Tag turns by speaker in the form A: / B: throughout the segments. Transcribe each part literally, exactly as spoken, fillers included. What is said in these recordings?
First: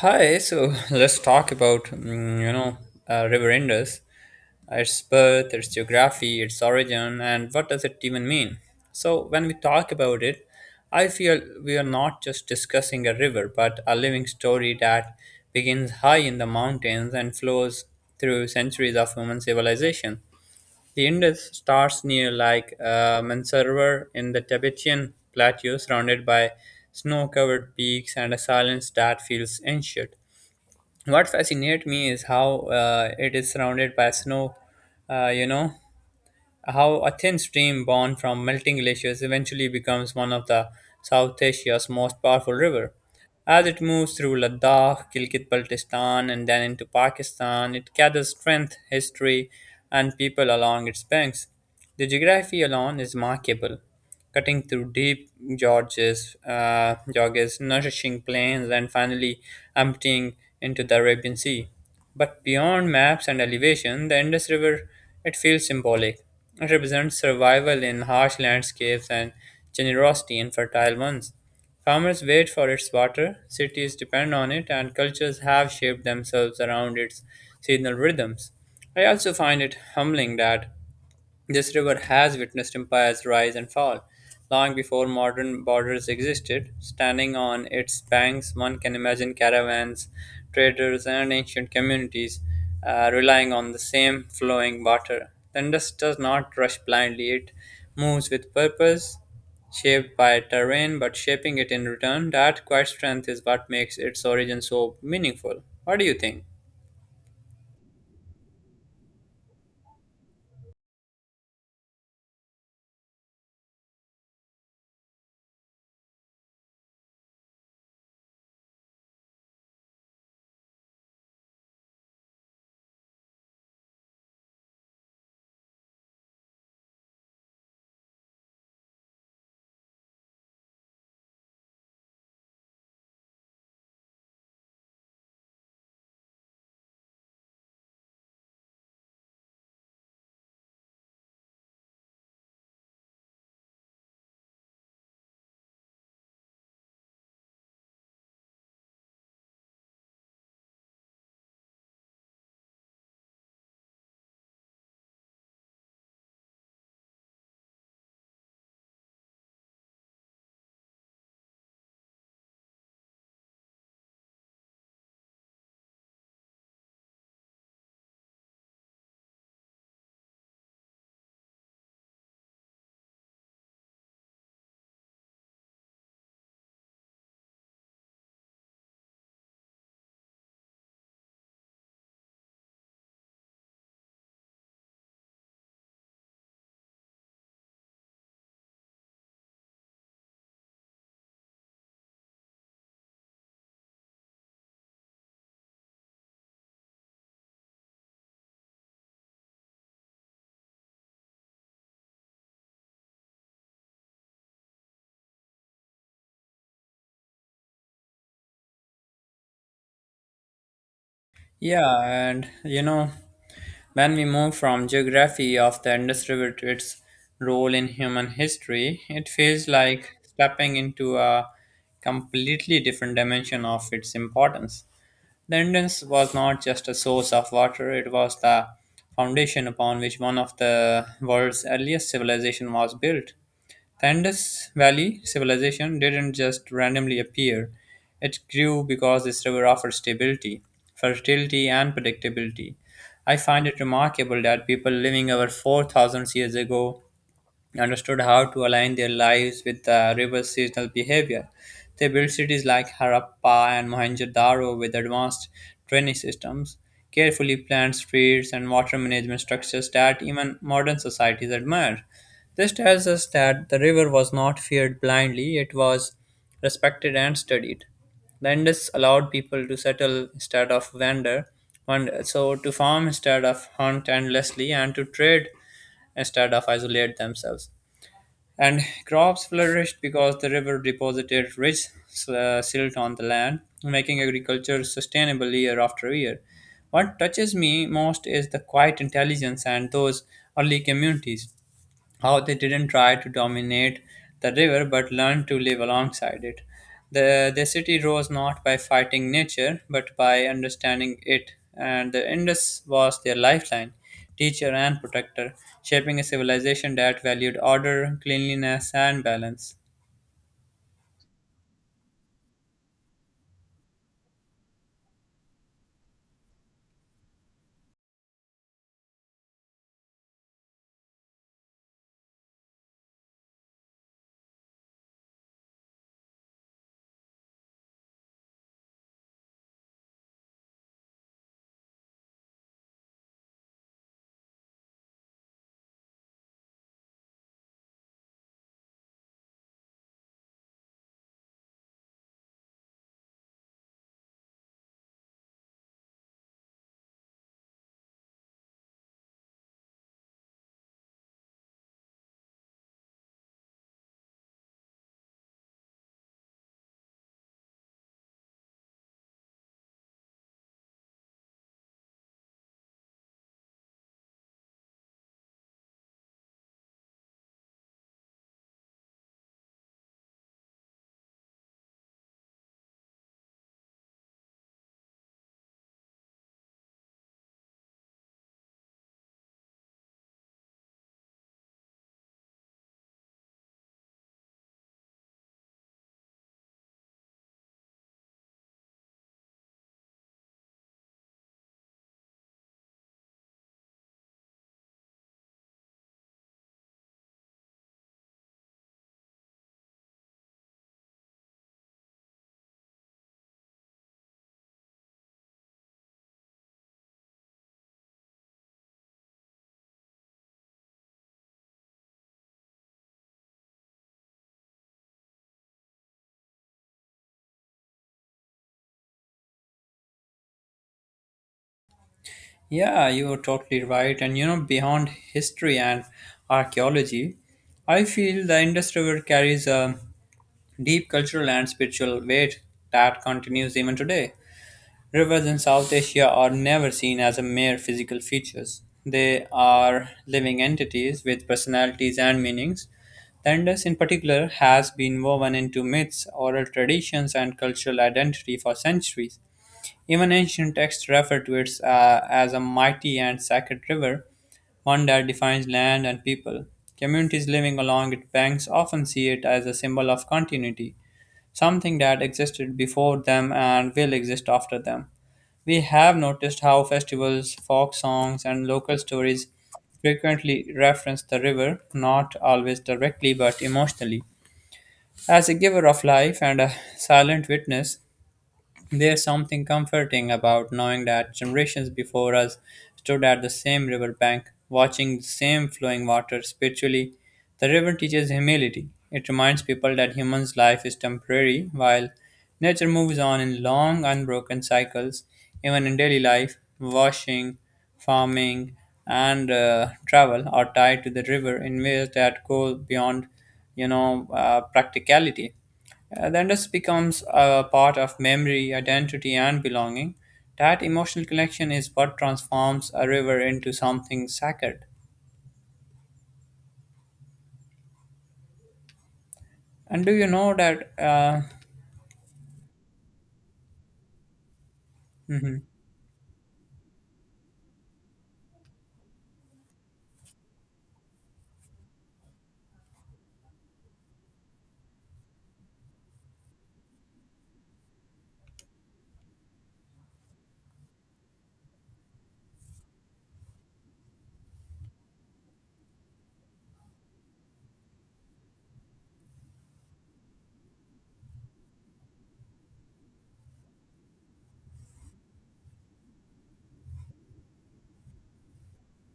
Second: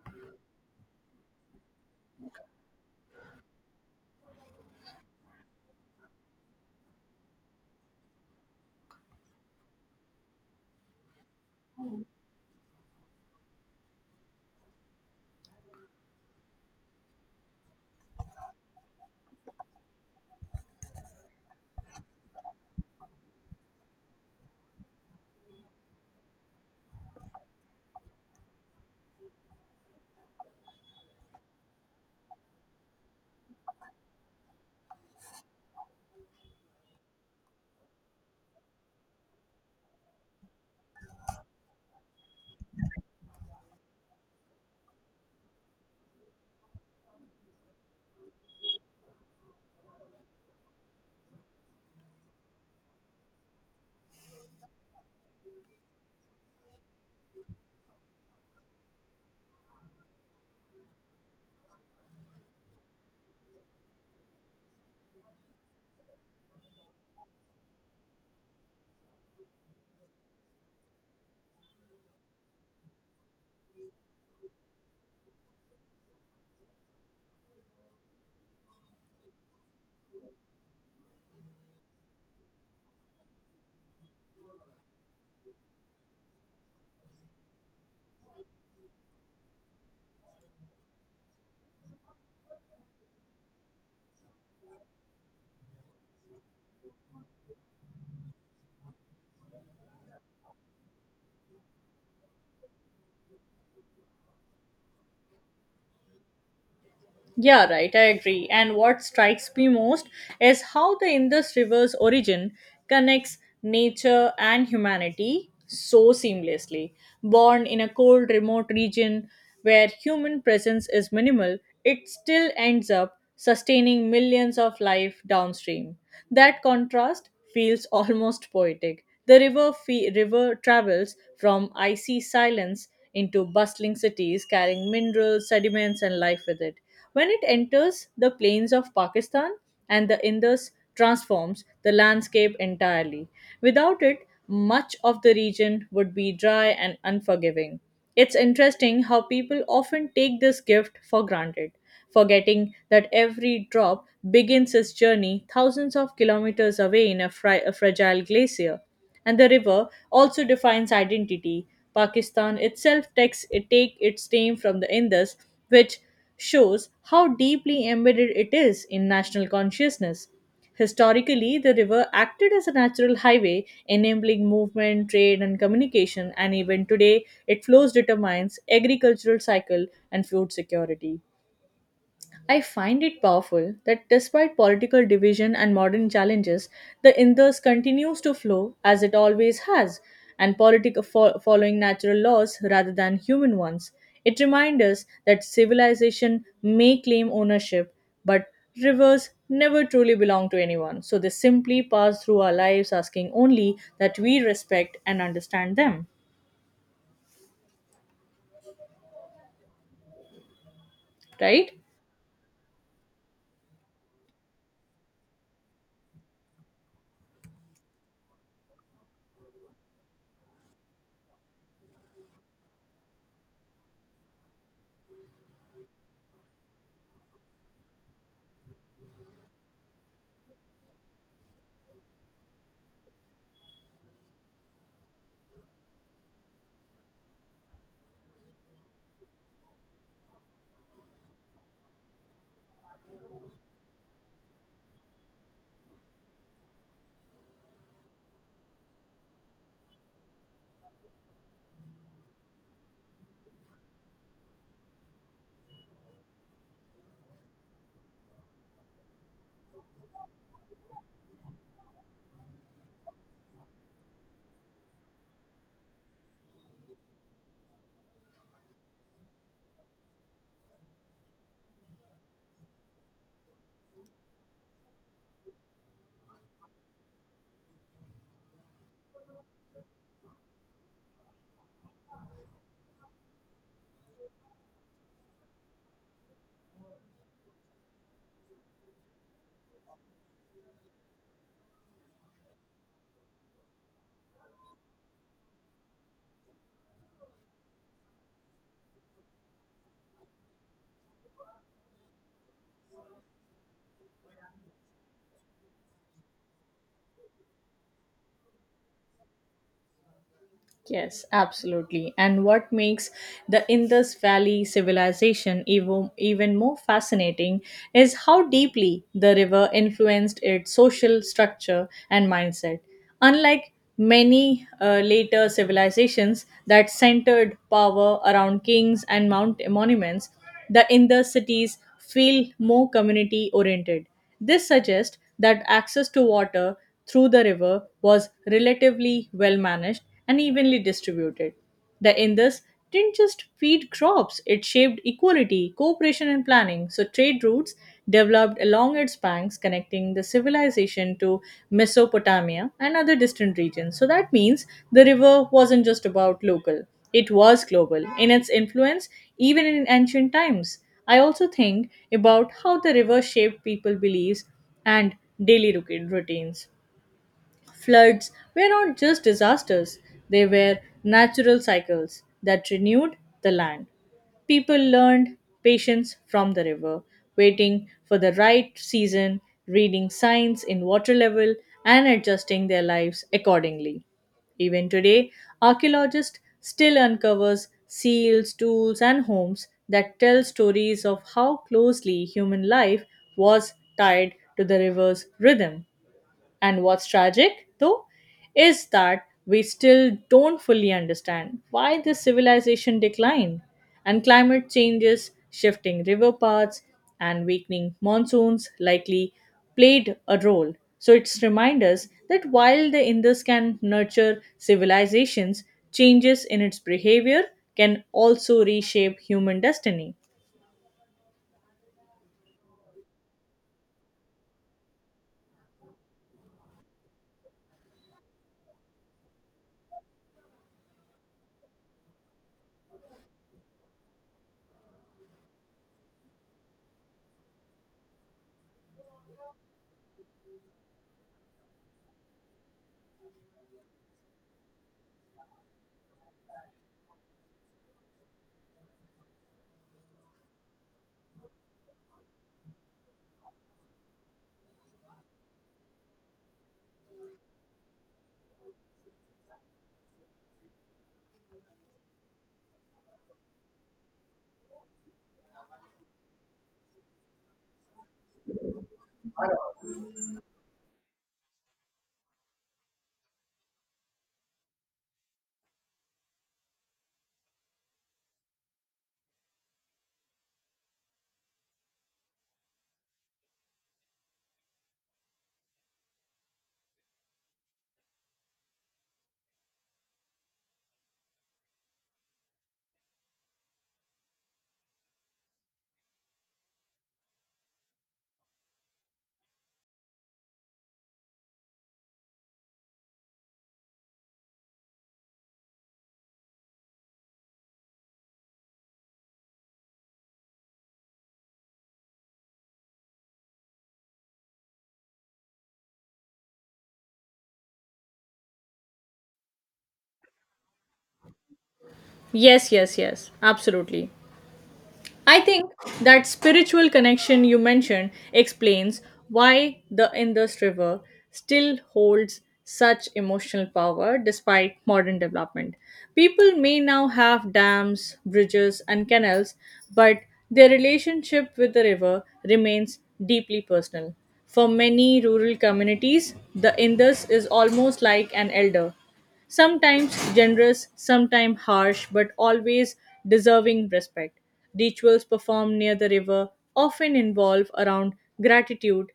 A: Hi, so let's talk about mm, you know uh, River Indus, its birth, its geography, its origin, and what does it even mean. So when we talk about it, I feel we are not just discussing a river, but a living story that begins high in the mountains and flows through centuries of human civilization. The Indus starts near like uh, Mansarovar in the Tibetan plateau, surrounded by snow-covered peaks and a silence that feels ancient. What fascinates me is how uh, it is surrounded by snow. Uh, you know, how a thin stream born from melting glaciers eventually becomes one of the South Asia's most powerful river. As it moves through Ladakh, Gilgit Baltistan, and then into Pakistan, it gathers strength, history, and people along its banks. The geography alone is remarkable, cutting through deep gorges, uh, gorges, nourishing plains, and finally emptying into the Arabian Sea. But beyond maps and elevation, the Indus River, it feels symbolic. It represents survival in harsh landscapes and generosity in fertile ones. Farmers wait for its water, cities depend on it, and cultures have shaped themselves around its seasonal rhythms. I also find it humbling that this river has witnessed empires rise and fall. Long before modern borders existed, standing on its banks, one can imagine caravans, traders, and ancient communities uh, relying on the same flowing water. The Indus does not rush blindly, it moves with purpose, shaped by terrain, but shaping it in return. That quiet strength is what makes its origin so meaningful. What do you think?
B: Yeah, right, I agree. And what strikes me most is how the Indus River's origin connects nature and humanity so seamlessly. Born in a cold, remote region where human presence is minimal, it still ends up sustaining millions of life downstream. That contrast feels almost poetic. The river, fe- river travels from icy silence into bustling cities, carrying minerals, sediments, and life with it when it enters the plains of Pakistan and the Indus transforms the landscape entirely. Without it, much of the region would be dry and unforgiving. It's interesting how people often take this gift for granted, forgetting that every drop begins its journey thousands of kilometers away in a, fri- a fragile glacier and the river also defines identity. Pakistan itself takes it take its name from the Indus, which shows how deeply embedded it is in national consciousness. Historically, the river acted as a natural highway, enabling movement, trade, and communication, and even today, it flows determines agricultural cycle and food security. I find it powerful that despite political division and modern challenges, the Indus continues to flow as it always has, and politic fo- following natural laws rather than human ones. It reminds us that civilization may claim ownership, but rivers never truly belong to anyone. So they simply pass through our lives asking only that we respect and understand them, right?
A: Yeah, and you know, when we move from geography of the Indus River to its role in human history, it feels like stepping into a completely different dimension of its importance. The Indus was not just a source of water, it was the foundation upon which one of the world's earliest civilization was built. The Indus Valley civilization didn't just randomly appear, it grew because this river offered stability, fertility, and predictability. I find it remarkable that people living over four thousand years ago understood how to align their lives with the river's seasonal behavior. They built cities like Harappa and Mohenjo-daro with advanced drainage systems, carefully planned streets, and water management structures that even modern societies admire. This tells us that the river was not feared blindly, it was respected and studied. The Indus allowed people to settle instead of wander, wander, so to farm instead of hunt endlessly, and to trade instead of isolate themselves, and crops flourished because the river deposited rich uh, silt on the land, making agriculture sustainable year after year. What touches me most is the quiet intelligence and those early communities, how they didn't try to dominate the river but learned to live alongside it. The, the city rose not by fighting nature but by understanding it, and the Indus was their lifeline, teacher, and protector, shaping a civilization that valued order, cleanliness, and balance.
B: Yes, absolutely. And what makes the Indus Valley civilization even, even more fascinating is how deeply the river influenced its social structure and mindset. Unlike many uh, later civilizations that centered power around kings and mount monuments, the inner cities feel more community oriented. This suggests that access to water through the river was relatively well managed and evenly distributed. The Indus didn't just feed crops, it shaped equality, cooperation, and planning. So, trade routes developed along its banks, connecting the civilization to Mesopotamia and other distant regions. So, that means the river wasn't just about local. It was global in its influence, even in ancient times. I also think about how the river shaped people's beliefs and daily ruti- routines. Floods were not just disasters, they were natural cycles that renewed the land. People learned patience from the river, waiting for the right season, reading signs in water level, and adjusting their lives accordingly. Even today, archaeologists still uncovers seals, tools, and homes that tell stories of how closely human life was tied to the river's rhythm. And what's tragic, though, is that we still don't fully understand why this civilization declined. And climate changes, shifting river paths, and weakening monsoons likely played a role. So it's remind us that while the Indus can nurture civilizations, changes in its behavior can also reshape human destiny.
A: Yeah, you are totally right. And you know, beyond history and archaeology, I feel the Indus River carries a deep cultural and spiritual weight that continues even today. Rivers in South Asia are never seen as a mere physical features. They are living entities with personalities and meanings. The Indus, in particular, has been woven into myths, oral traditions, and cultural identity for centuries. Even ancient texts refer to it uh, as a mighty and sacred river, one that defines land and people. Communities living along its banks often see it as a symbol of continuity, something that existed before them and will exist after them. We have noticed how festivals, folk songs, and local stories frequently reference the river, not always directly but emotionally. As a giver of life and a silent witness, there's something comforting about knowing that generations before us stood at the same river bank, watching the same flowing water spiritually. The river teaches humility. It reminds people that humans' life is temporary, while nature moves on in long, unbroken cycles. Even in daily life, washing, farming, and uh, travel are tied to the river in ways that go beyond, you know, uh, practicality. Uh, then this becomes a part of memory, identity, and belonging. That emotional connection is what transforms a river into something sacred. And do you know that? Uh,
B: Yes, yes, yes, absolutely. I
A: mhm.
B: think that spiritual connection you mentioned explains why the Indus River still holds such emotional power despite modern development. People may now have dams, bridges, and canals, but their relationship with the river remains deeply personal. For many rural communities, the Indus is almost like an elder. Sometimes generous, sometimes harsh, but always deserving respect. Rituals performed near the river often involve around gratitude,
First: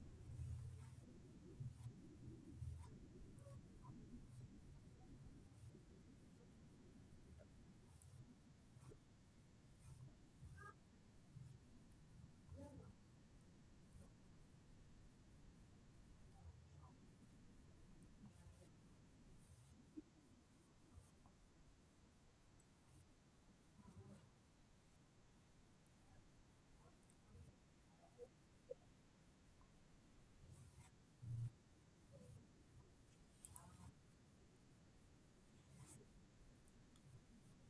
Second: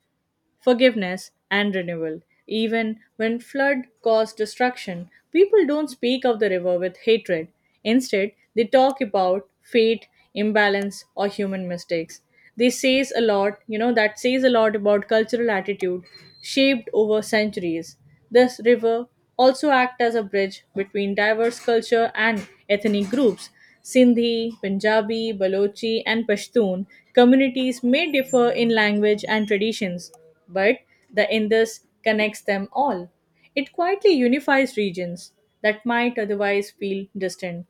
B: forgiveness, and renewal. Even when flood caused destruction, people don't speak of the river with hatred. Instead, they talk about fate, imbalance, or human mistakes. This says a lot, you know, That says a lot about cultural attitude shaped over centuries. This river also act as a bridge between diverse culture and ethnic groups. Sindhi, Punjabi, Balochi, and Pashtun communities may differ in language and traditions, but the Indus connects them all. It quietly unifies regions that might otherwise feel distant.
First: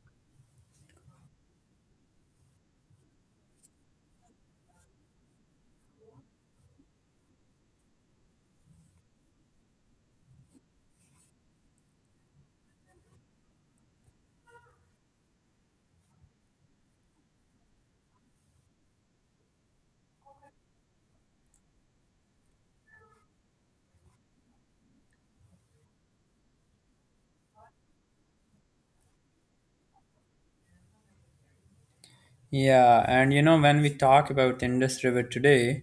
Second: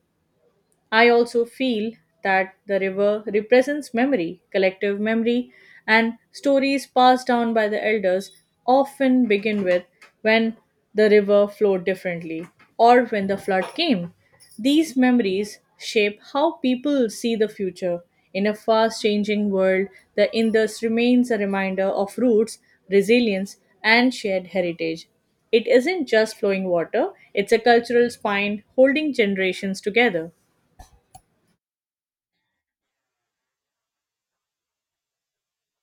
B: I also feel that the river represents memory, collective memory, and stories passed down by the elders often begin with when the river flowed differently or when the flood came. These memories shape how people see the future. In a fast changing world, the Indus remains a reminder of roots, resilience, and shared heritage. It isn't just flowing water, it's a cultural spine holding generations together.
A: Yeah, and you know, when we talk about Indus River today,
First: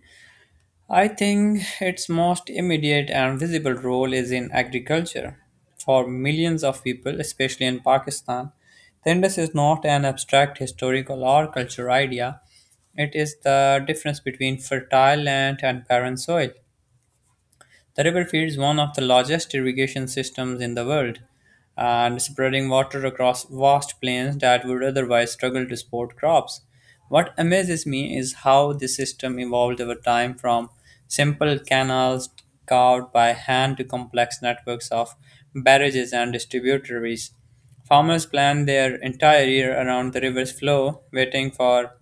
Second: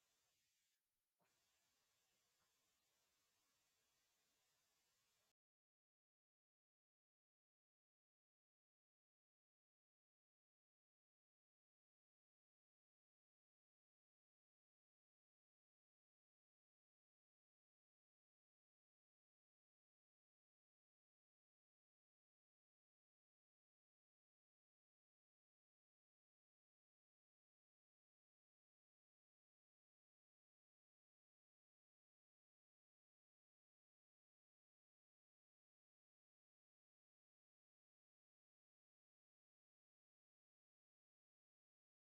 A: I think its most immediate and visible role is in agriculture. For millions of people, especially in Pakistan, the Indus is not an abstract historical or cultural idea. It is the difference between fertile land and barren soil. The river feeds one of the largest irrigation systems in the world and spreading water across vast plains that would otherwise struggle to support crops. What amazes me is how the system evolved over time from simple canals carved by hand to complex networks of barrages and distributaries. Farmers plan their entire year around the river's flow, waiting for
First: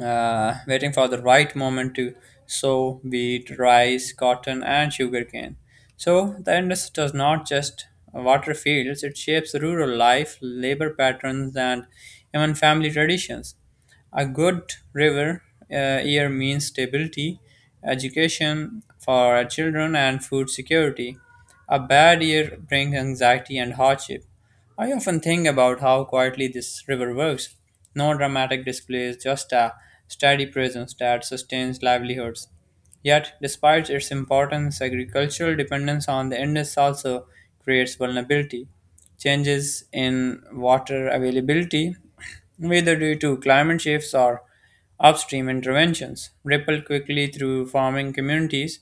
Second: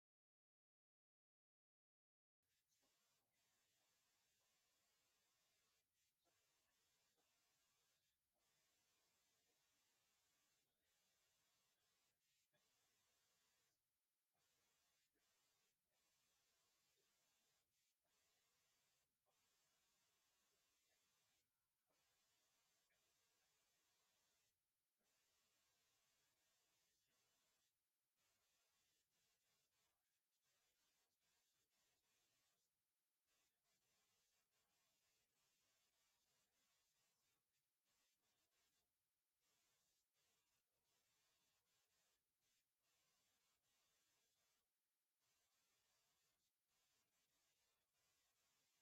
A: uh, waiting for the right moment to sow wheat, rice, cotton, and sugarcane. So the industry does not just water fields, it shapes rural life, labor patterns, and even family traditions. A good river uh, year means stability, education for our children, and food security. A bad year brings anxiety and hardship. I often think about how quietly this river works. No dramatic displays, just a steady presence that sustains livelihoods. Yet, despite its importance, agricultural dependence on the Indus also creates vulnerability. Changes in water availability, whether due to climate shifts or upstream interventions, ripple quickly through farming communities.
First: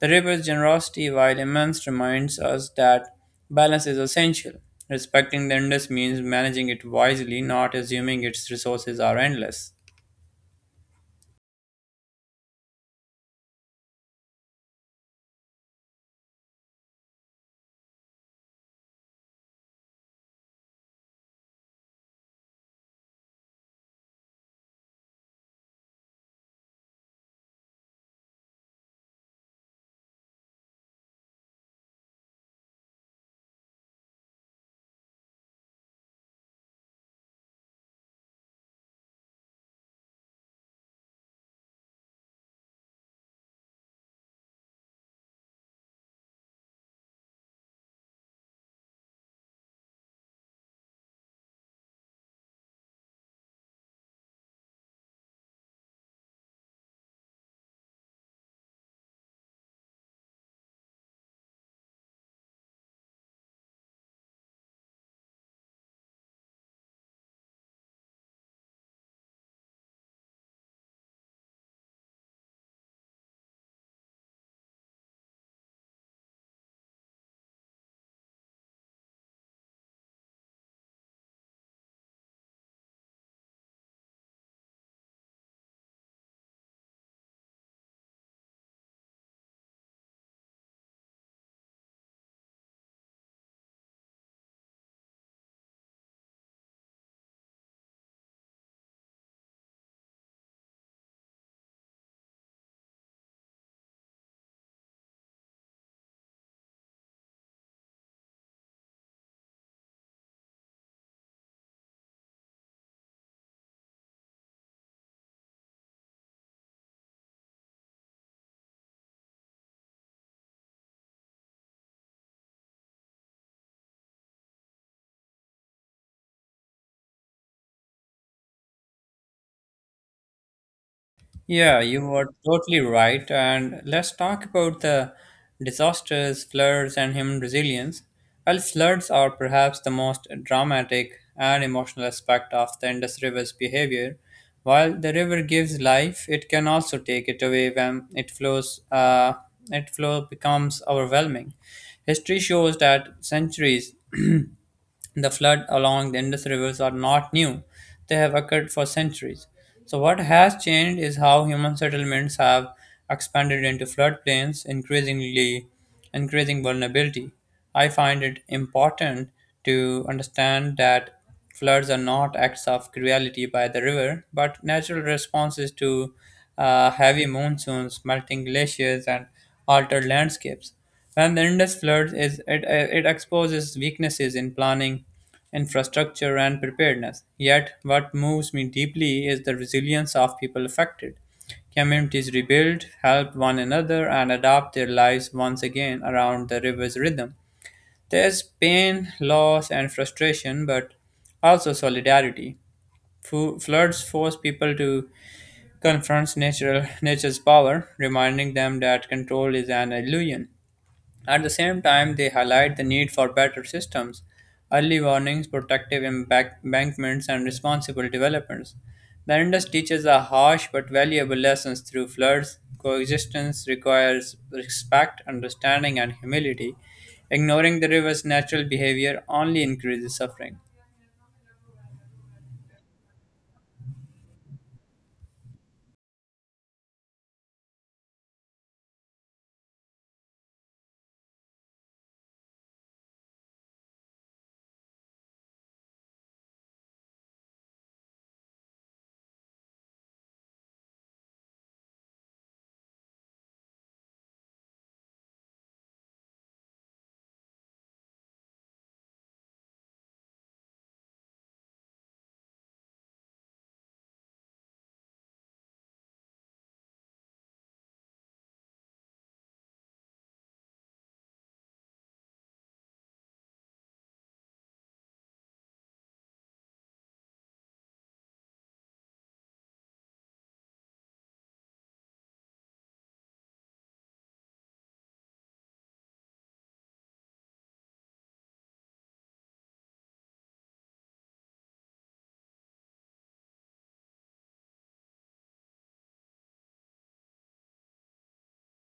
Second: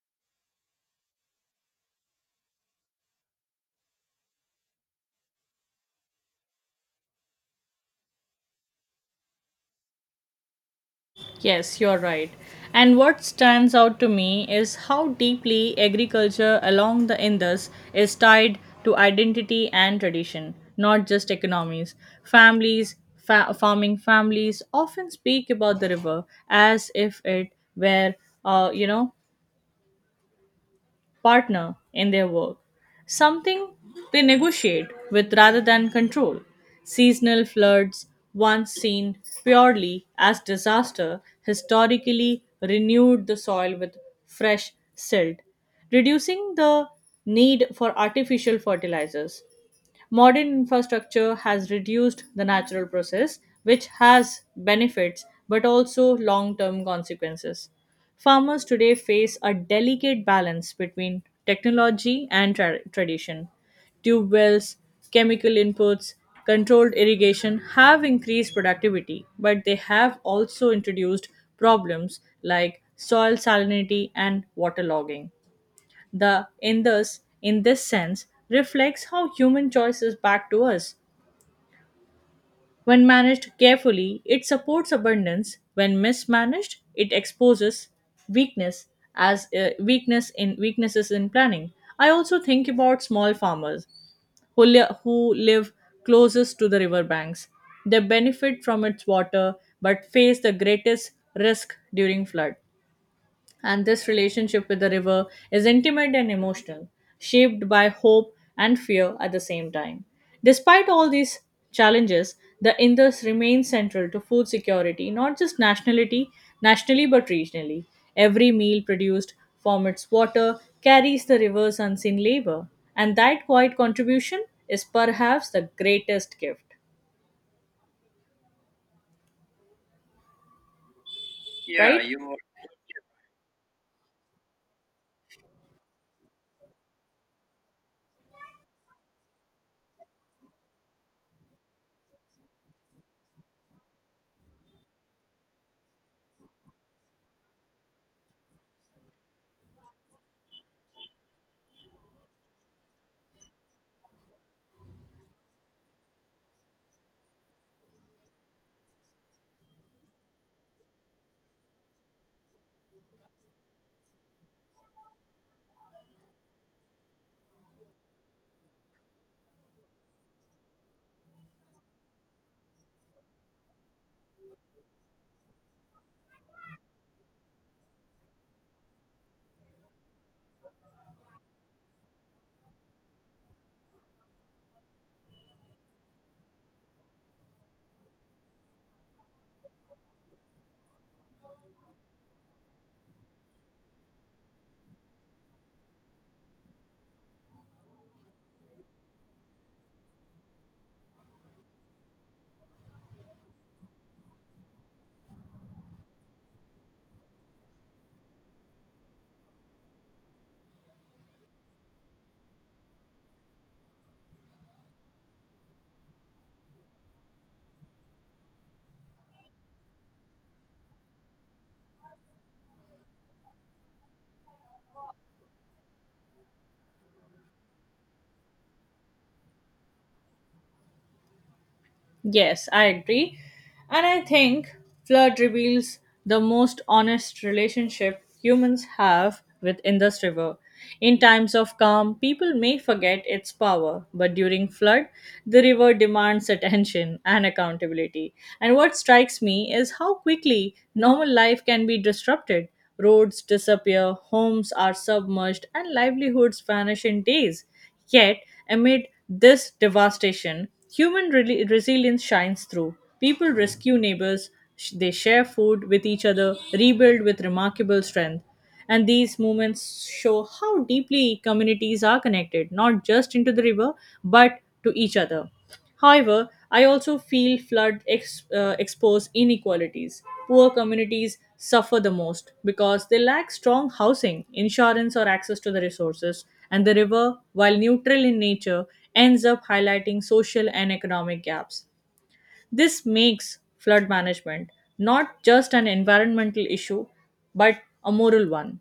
A: The river's generosity, while immense, reminds us that balance is essential. Respecting the Indus means managing it wisely, not assuming its resources are endless.
B: Yes, you're right. And what stands out to me is how deeply agriculture along the Indus is tied to identity and tradition, not just economies. Families, fa- farming families often speak about the river as if it were, uh, you know, partner in their work, something they negotiate with rather than control. Seasonal floods, once seen purely as disaster, historically renewed the soil with fresh silt, reducing the need for artificial fertilizers. Modern infrastructure has reduced the natural process, which has benefits but also long term consequences. Farmers today face a delicate balance between technology and tra- tradition. Tube wells, chemical inputs, controlled irrigation have increased productivity, but they have also introduced problems like soil salinity and waterlogging. The in this in this sense reflects how human choice is back to us. When managed carefully, it supports abundance. When mismanaged, it exposes weakness as uh, weakness in weaknesses in planning. I also think about small farmers who, li- who live closest to the riverbanks. They benefit from its water but face the greatest risk during flood and this relationship with the river is intimate and emotional, shaped by hope and fear at the same time. Despite all these challenges, the Indus remains central to food security, not just nationality, nationally but regionally. Every meal produced from its water carries the river's unseen labor, and that quiet contribution is perhaps the greatest gift.
A: Yeah,
B: Yeah, right?
A: you are
B: You.
A: totally right. And let's talk about the disasters, floods, and human resilience. Well, floods are perhaps the most dramatic and emotional aspect of the Indus River's behavior. While the river gives life, it can also take it away when it flows. Uh, it flow becomes overwhelming. History shows that centuries the floods along the Indus rivers are not new, they have occurred for centuries. So, what has changed is how human settlements have expanded into floodplains, increasingly increasing vulnerability. I find it important to understand that floods are not acts of cruelty by the river, but natural responses to uh, heavy monsoons, melting glaciers, and altered landscapes. When the Indus floods, is- it, uh, it exposes weaknesses in planning, infrastructure, and preparedness. Yet, what moves me deeply is the resilience of people affected. Communities rebuild, help one another, and adapt their lives once again around the river's rhythm. There's pain, loss, and frustration, but also solidarity. Fu- Floods force people to confront natural, nature's power, reminding them that control is an illusion. At the same time, they highlight the need for better systems, early warnings, protective embank- embankments, and responsible developments. The Indus teaches a harsh but valuable lessons through floods. Coexistence requires respect, understanding, and humility. Ignoring the river's natural behavior only increases suffering.
B: Yes, I agree. And I think flood reveals the most honest relationship humans have with Indus River. In times of calm, people may forget its power, but during flood, the river demands attention and accountability. And what strikes me is how quickly normal life can be disrupted. Roads disappear, homes are submerged, and livelihoods vanish in days. Yet, amid this devastation, human reli- resilience shines through. People rescue neighbors, sh- they share food with each other, rebuild with remarkable strength. And these moments show how deeply communities are connected, not just into the river, but to each other. However, I also feel flood ex- uh, expose inequalities. Poor communities suffer the most because they lack strong housing, insurance, or access to the resources, and the river, while neutral in nature, ends up highlighting social and economic gaps. This makes flood management not just an environmental issue, but a moral one.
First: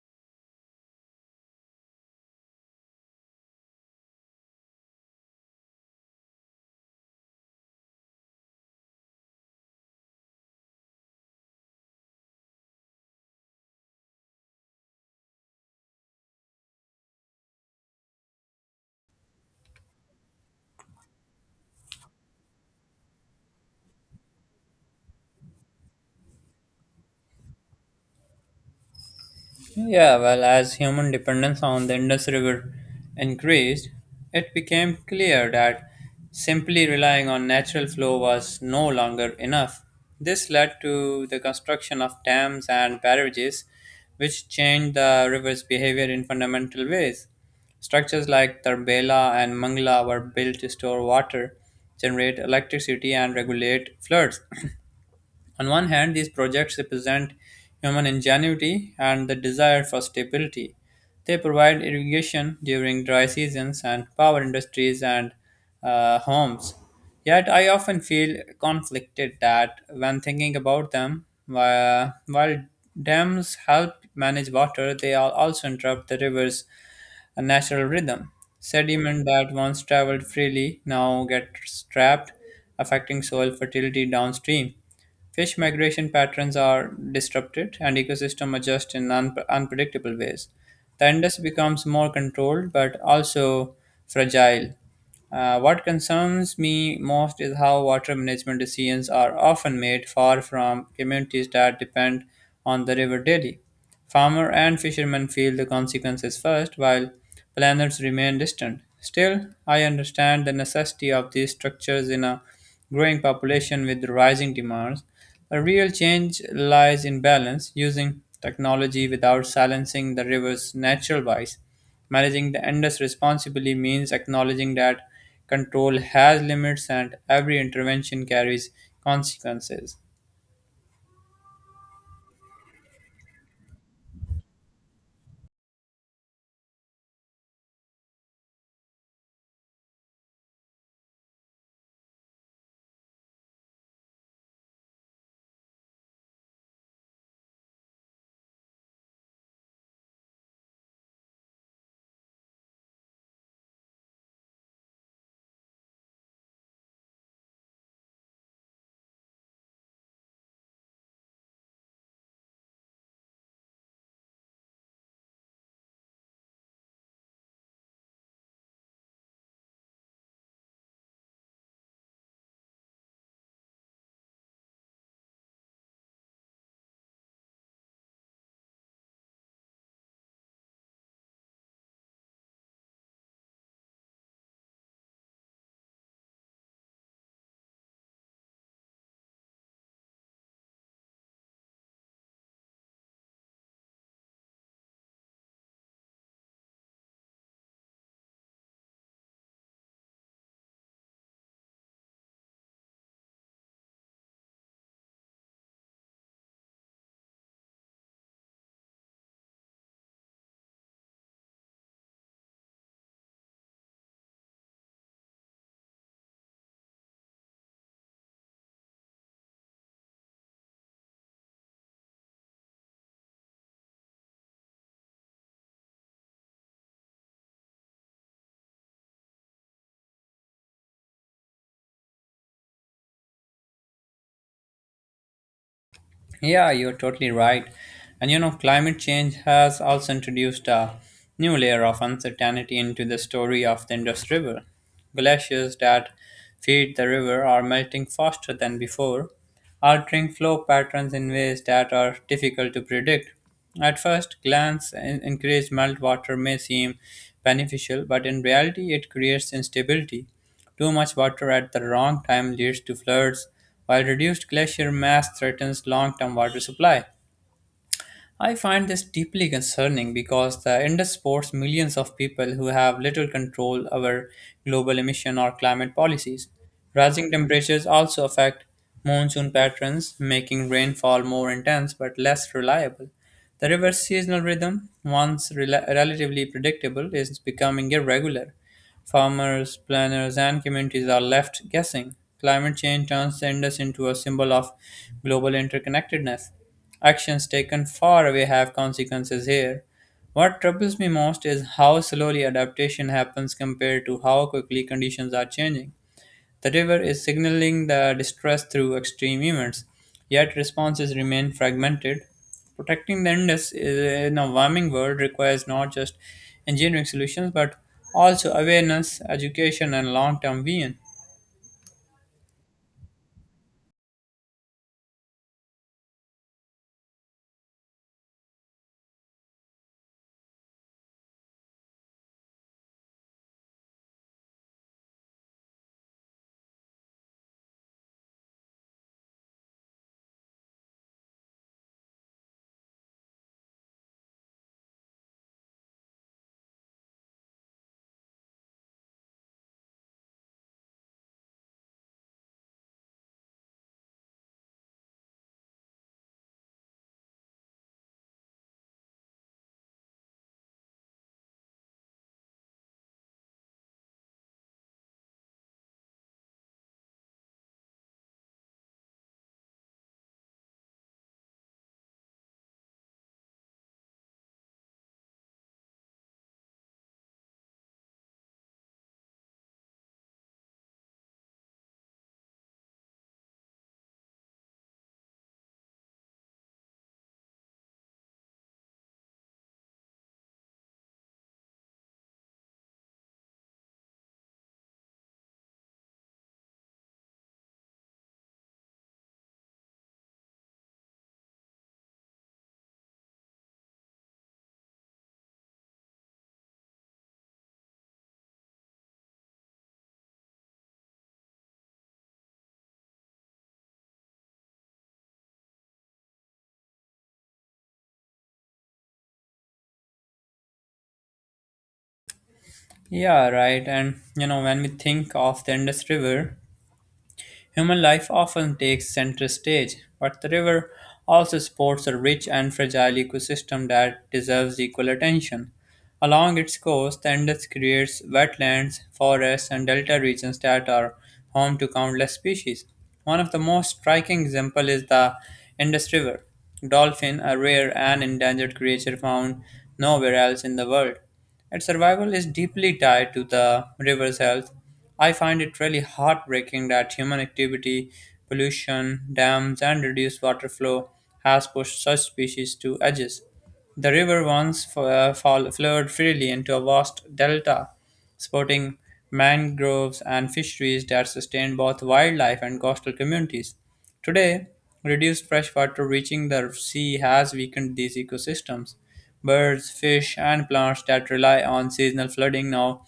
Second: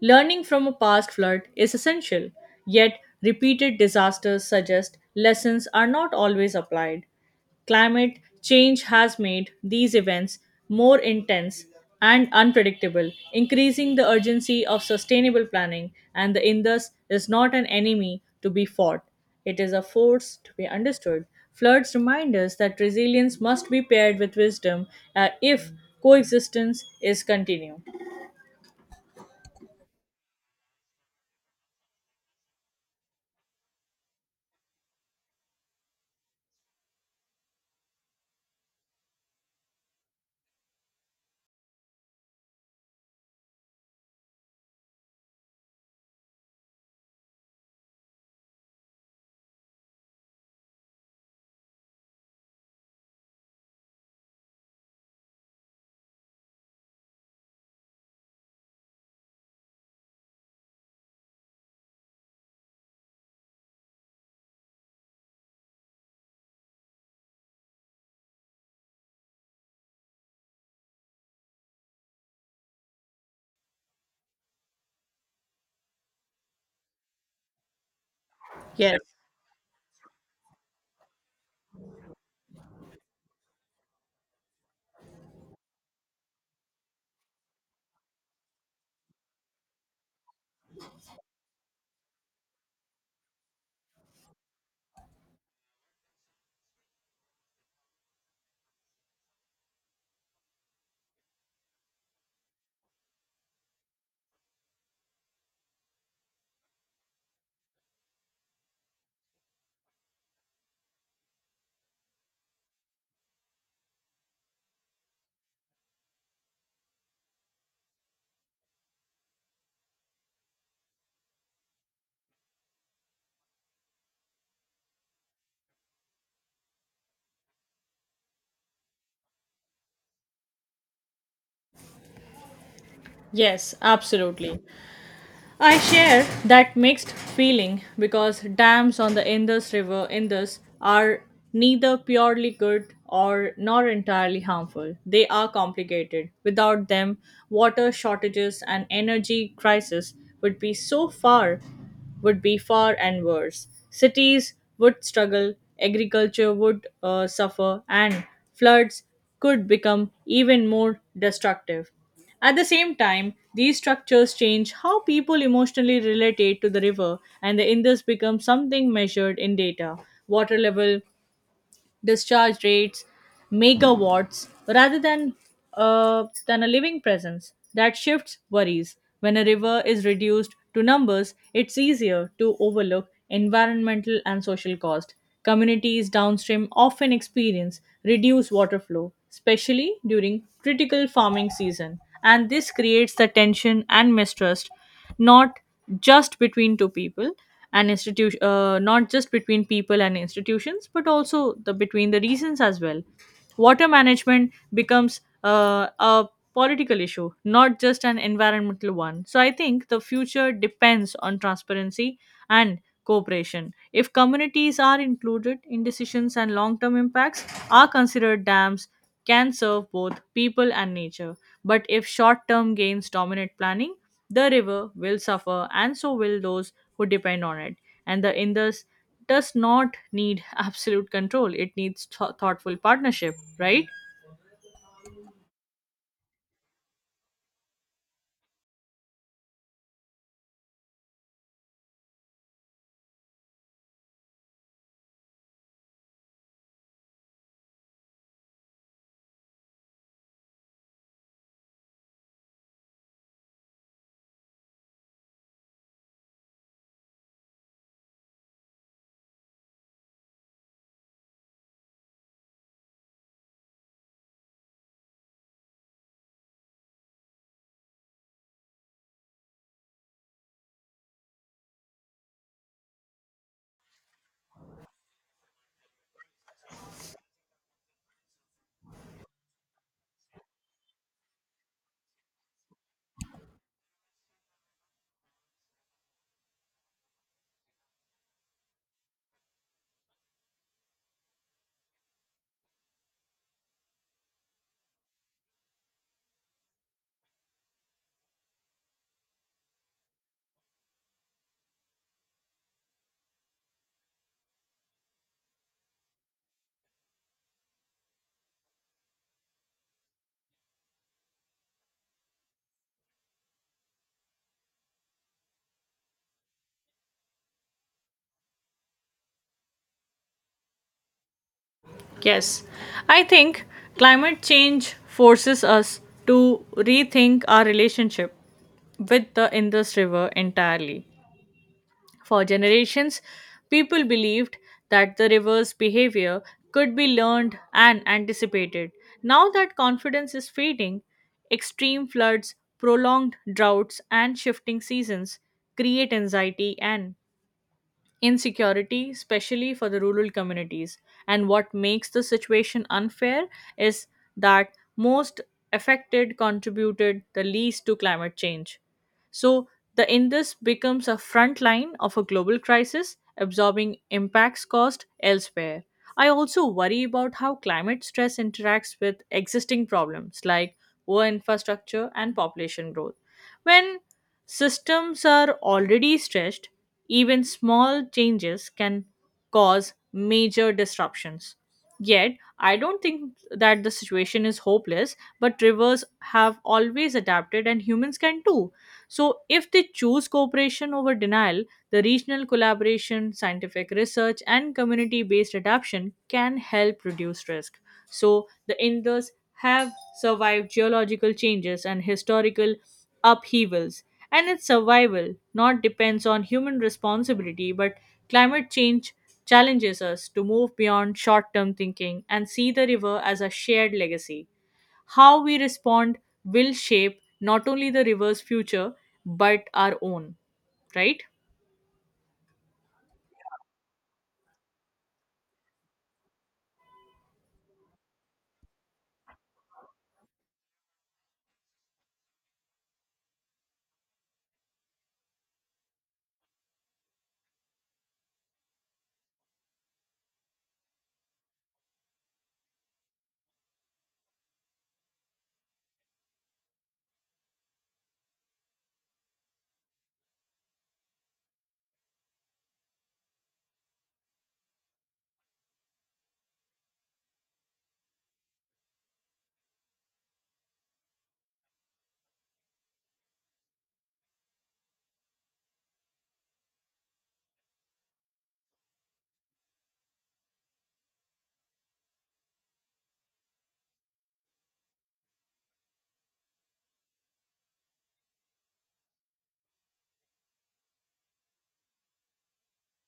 B: Learning from a past flood is essential, yet, repeated disasters suggest lessons are not always applied. Climate change has made these events more intense and unpredictable, increasing the urgency of sustainable planning, and the Indus is not an enemy to be fought. It is a force to be understood. Floods remind us that resilience must be paired with wisdom uh, if coexistence is continued.
A: Yeah, well, as human dependence on the Indus River increased, it became clear that simply relying on natural flow was no longer enough. This led to the construction of dams and barrages, which changed the river's behavior in fundamental ways. Structures like Tarbela and Mangla were built to store water, generate electricity, and regulate floods. On one hand, these projects represent human ingenuity and the desire for stability. They provide irrigation during dry seasons and power industries and uh, homes. Yet, I often feel conflicted that when thinking about them, whi- while dams help manage water, they al- also interrupt the rivers a natural rhythm.
B: Yes,
A: Sediment that once traveled freely now gets trapped, affecting soil fertility downstream. Fish migration patterns are disrupted and ecosystem adjust in un- unpredictable ways. The indus becomes more controlled but also fragile. Uh, what concerns me most is how water management decisions are often made far from communities that depend on the river daily. Farmer and fisherman feel the consequences first, while planners remain distant. Still, I understand the necessity of these structures in a growing population with rising demands. A real change lies in balance, using technology without silencing the river's natural voice. Managing the Indus responsibly means acknowledging that control has limits and every intervention carries consequences.
B: yes, absolutely. I share that mixed feeling because dams on the Indus River Indus are neither purely good or nor entirely harmful. They are complicated. Without them, water shortages and energy crisis would be so far would be far and worse. Cities would struggle, agriculture would uh, suffer, and floods could become even more destructive. At the same time, these structures change how people emotionally relate to the river, and the Indus becomes something measured in data water level, discharge rates, megawatts, rather than uh, than a living presence. That shifts worries. When a river is reduced to numbers, it's easier to overlook environmental and social cost. Communities downstream often experience reduced water flow, especially during critical farming season, and this creates the tension and mistrust not just between two people and institution uh, not just between people and institutions but also the between the regions as well. Water management becomes uh, a political issue not just an environmental one. So I think the future depends on transparency and cooperation. If communities are included in decisions and long term impacts are considered, dams can serve both people and nature. But if short term gains dominate planning, the river will suffer and so will those who depend on it. And the Indus does not need absolute control, it needs th- thoughtful partnership, right?
A: Yeah, you're totally right. And you know, climate change has also introduced a new layer of uncertainty into the story of the Indus River. Glaciers that feed the river are melting faster than before, altering flow patterns in ways that are difficult to predict. At first glance, in- increased meltwater may seem beneficial, but in reality, it creates instability. Too much water at the wrong time leads to floods, while reduced glacier mass threatens long-term water supply. I find this deeply concerning because the industry supports millions of people who have little control over global emission or climate policies. Rising temperatures also affect monsoon patterns, making rainfall more intense but less reliable. The river's seasonal rhythm, once rela- relatively predictable, is becoming irregular. Farmers, planners, and communities are left guessing. Climate change turns the Indus into a symbol of global interconnectedness. Actions taken far away have consequences here. What troubles me most is how slowly adaptation happens compared to how quickly conditions are changing. The river is signaling the distress through extreme events, yet responses remain fragmented. Protecting the Indus is- in a warming world requires not just engineering solutions but also awareness, education, and long term vision.
B: Yes, I think climate change forces us to rethink our relationship with the Indus River entirely. For generations, people believed that the river's behavior could be learned and anticipated. Now that confidence is fading, extreme floods, prolonged droughts, and shifting seasons create anxiety and insecurity, especially for the rural communities. And what makes the situation unfair is that most affected contributed the least to climate change. So, the Indus becomes a front line of a global crisis, absorbing impacts caused elsewhere. I also worry about how climate stress interacts with existing problems like poor infrastructure and population growth. When systems are already stretched, even small changes can cause major disruptions. Yet, I don't think that the situation is hopeless, but rivers have always adapted and humans can too. So, if they choose cooperation over denial, the regional collaboration, scientific research, and community based adaptation can help reduce risk. So, the Indus have survived geological changes and historical upheavals, and its survival not depends on human responsibility but climate change challenges us to move beyond short-term thinking and see the river as a shared legacy. How we respond will shape not only the river's future but our own, right?
A: Yeah, right. And you know, when we think of the Indus River, human life often takes center stage, but the river also supports a rich and fragile ecosystem that deserves equal attention. Along its coast, the Indus creates wetlands, forests, and delta regions that are home to countless species. One of the most striking examples is the Indus River dolphin, a rare and endangered creature found nowhere else in the world. Its survival is deeply tied to the river's health. I find it really heartbreaking that human activity, pollution, dams, and reduced water flow has pushed such species to edges. The river once f- uh, fall- flowed freely into a vast delta, supporting mangroves and fisheries that sustained both wildlife and coastal communities. Today, reduced freshwater reaching the sea has weakened these ecosystems. Birds, fish, and plants that rely on seasonal flooding now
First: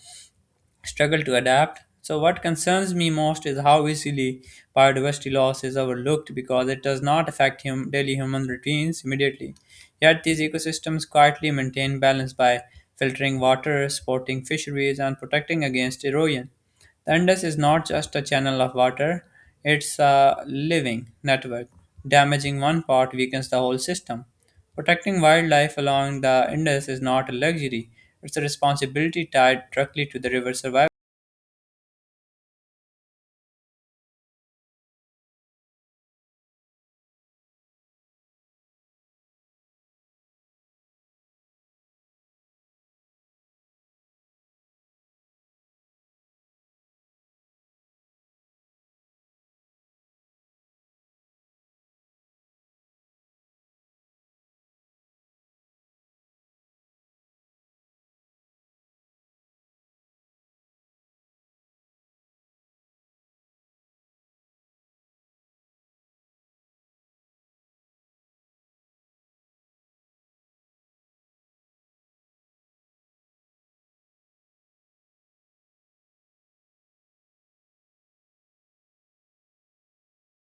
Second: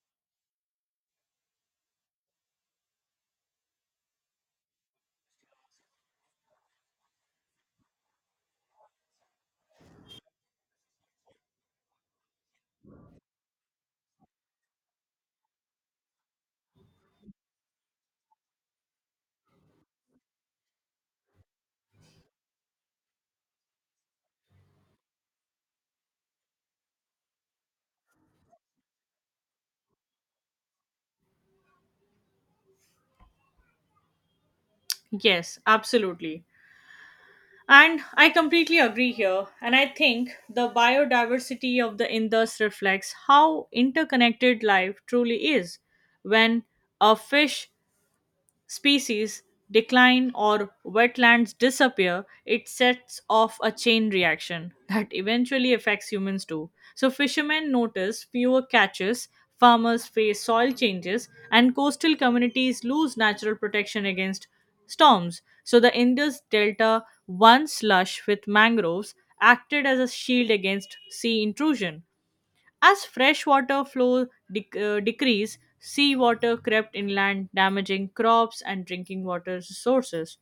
A: struggle to adapt. So, what concerns me most is how easily biodiversity loss is overlooked because it does not affect hum- daily human routines immediately. Yet, these ecosystems quietly maintain balance by filtering water, supporting fisheries, and protecting against erosion. The Indus is not just a channel of water, it's a living network. Damaging one part weakens the whole system. Protecting wildlife along the Indus is not a luxury, it's a responsibility tied directly to the river's survival.
B: Yes, absolutely. And I completely agree here. And I think the biodiversity of the Indus reflects how interconnected life truly is. When a fish species decline or wetlands disappear, it sets off a chain reaction that eventually affects humans too. So, fishermen notice fewer catches, farmers face soil changes, and coastal communities lose natural protection against storms. So, the Indus Delta, once lush with mangroves, acted as a shield against sea intrusion. As freshwater flow dec- uh, decreased, seawater crept inland, damaging crops and drinking water sources.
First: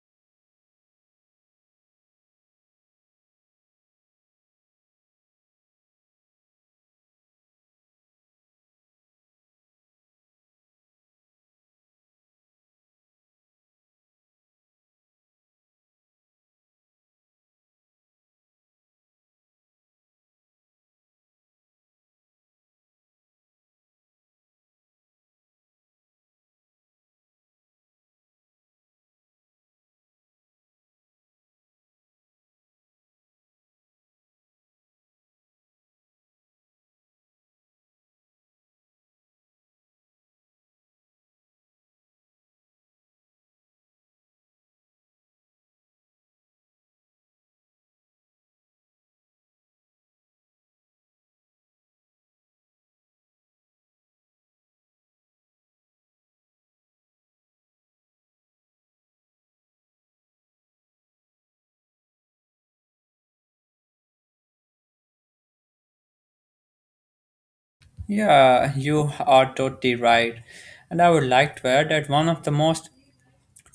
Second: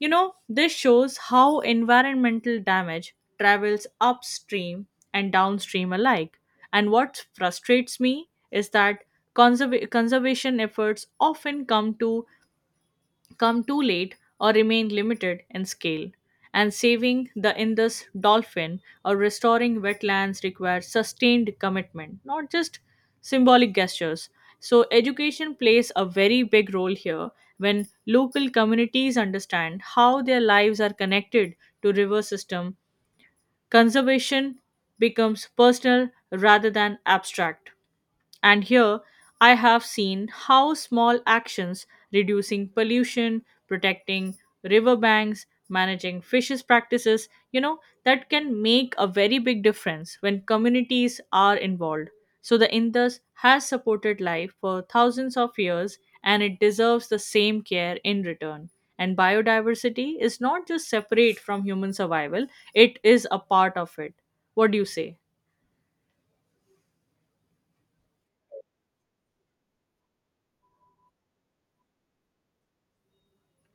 B: You know, this shows how environmental damage travels upstream and downstream alike. And what frustrates me is that conserv- conservation efforts often come to come too late or remain limited in scale. And saving the Indus dolphin or restoring wetlands requires sustained commitment, not just symbolic gestures. So, education plays a very big role here. When local communities understand how their lives are connected to river system, conservation becomes personal rather than abstract. And here I have seen how small actions reducing pollution, protecting riverbanks, managing fishes practices, you know, that can make a very big difference when communities are involved. So the Indus has supported life for thousands of years and it deserves the same care in return. And biodiversity is not just separate from human survival, it is a part of it. What do you say?
A: Yeah, you are totally right. And I would like to add that one of the most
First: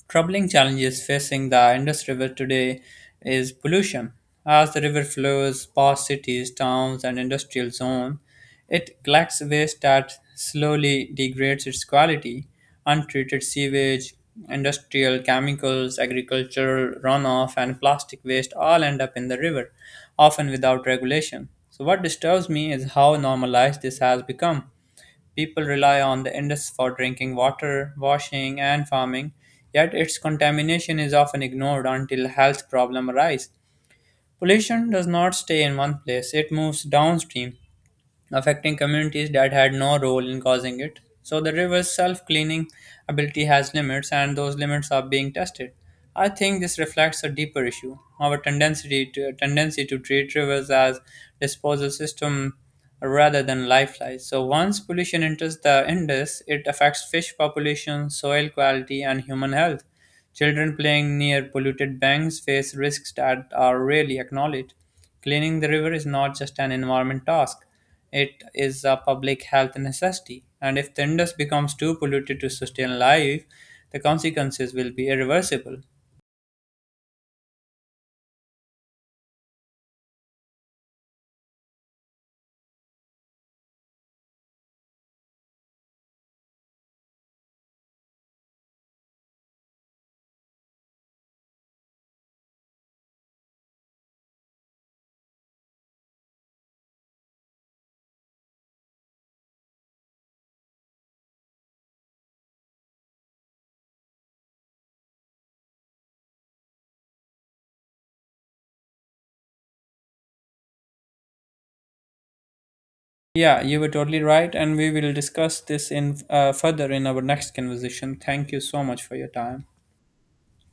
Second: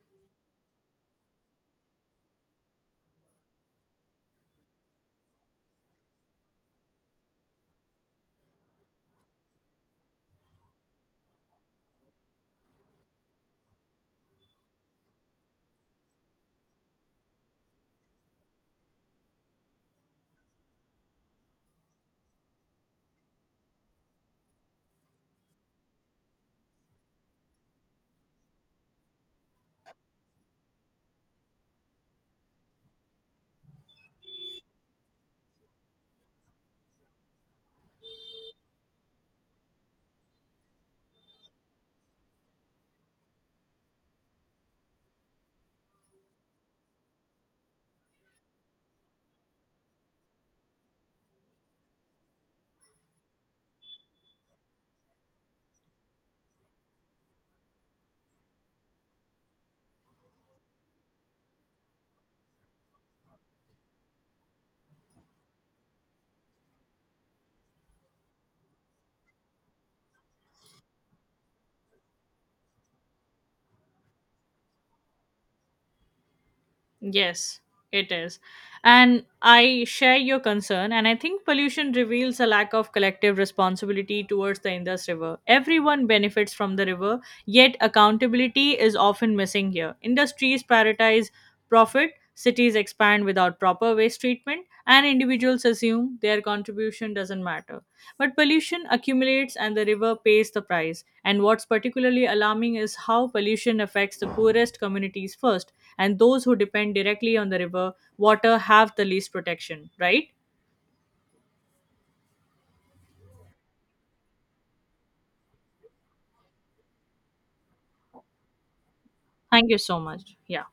A: troubling challenges facing the Indus River today is pollution. As the river flows past cities, towns, and industrial zones, it collects waste that slowly degrades its quality. Untreated sewage, industrial chemicals, agricultural runoff, and plastic waste all end up in the river, often without regulation. So, what disturbs me is how normalized this has become. People rely on the Indus for drinking water, washing, and farming, yet its contamination is often ignored until health problems arise. Pollution does not stay in one place, it moves downstream, affecting communities that had no role in causing it. So the river's self cleaning ability has limits, and those limits are being tested. I think this reflects a deeper issue, our tendency to, tendency to treat rivers as disposal system rather than lifelines. So once pollution enters the Indus, it affects fish population, soil quality, and human health. Children playing near polluted banks face risks that are rarely acknowledged. Cleaning the river is not just an environment task. It is a public health necessity, and if the Indus becomes too polluted to sustain life, the consequences will be irreversible.
B: Yes, it is. And I share your concern, and I think pollution reveals a lack of collective responsibility towards the Indus River. Everyone benefits from the river, yet accountability is often missing here. Industries prioritize profit, cities expand without proper waste treatment, and individuals assume their contribution doesn't matter. But pollution accumulates and the river pays the price. And what's particularly alarming is how pollution affects the poorest communities first, and those who depend directly on the river water have the least protection, right?
A: Yeah, you were totally right, and we will discuss this in uh, further in our next conversation. Thank you so much for your time.
B: Thank you so much. Yeah.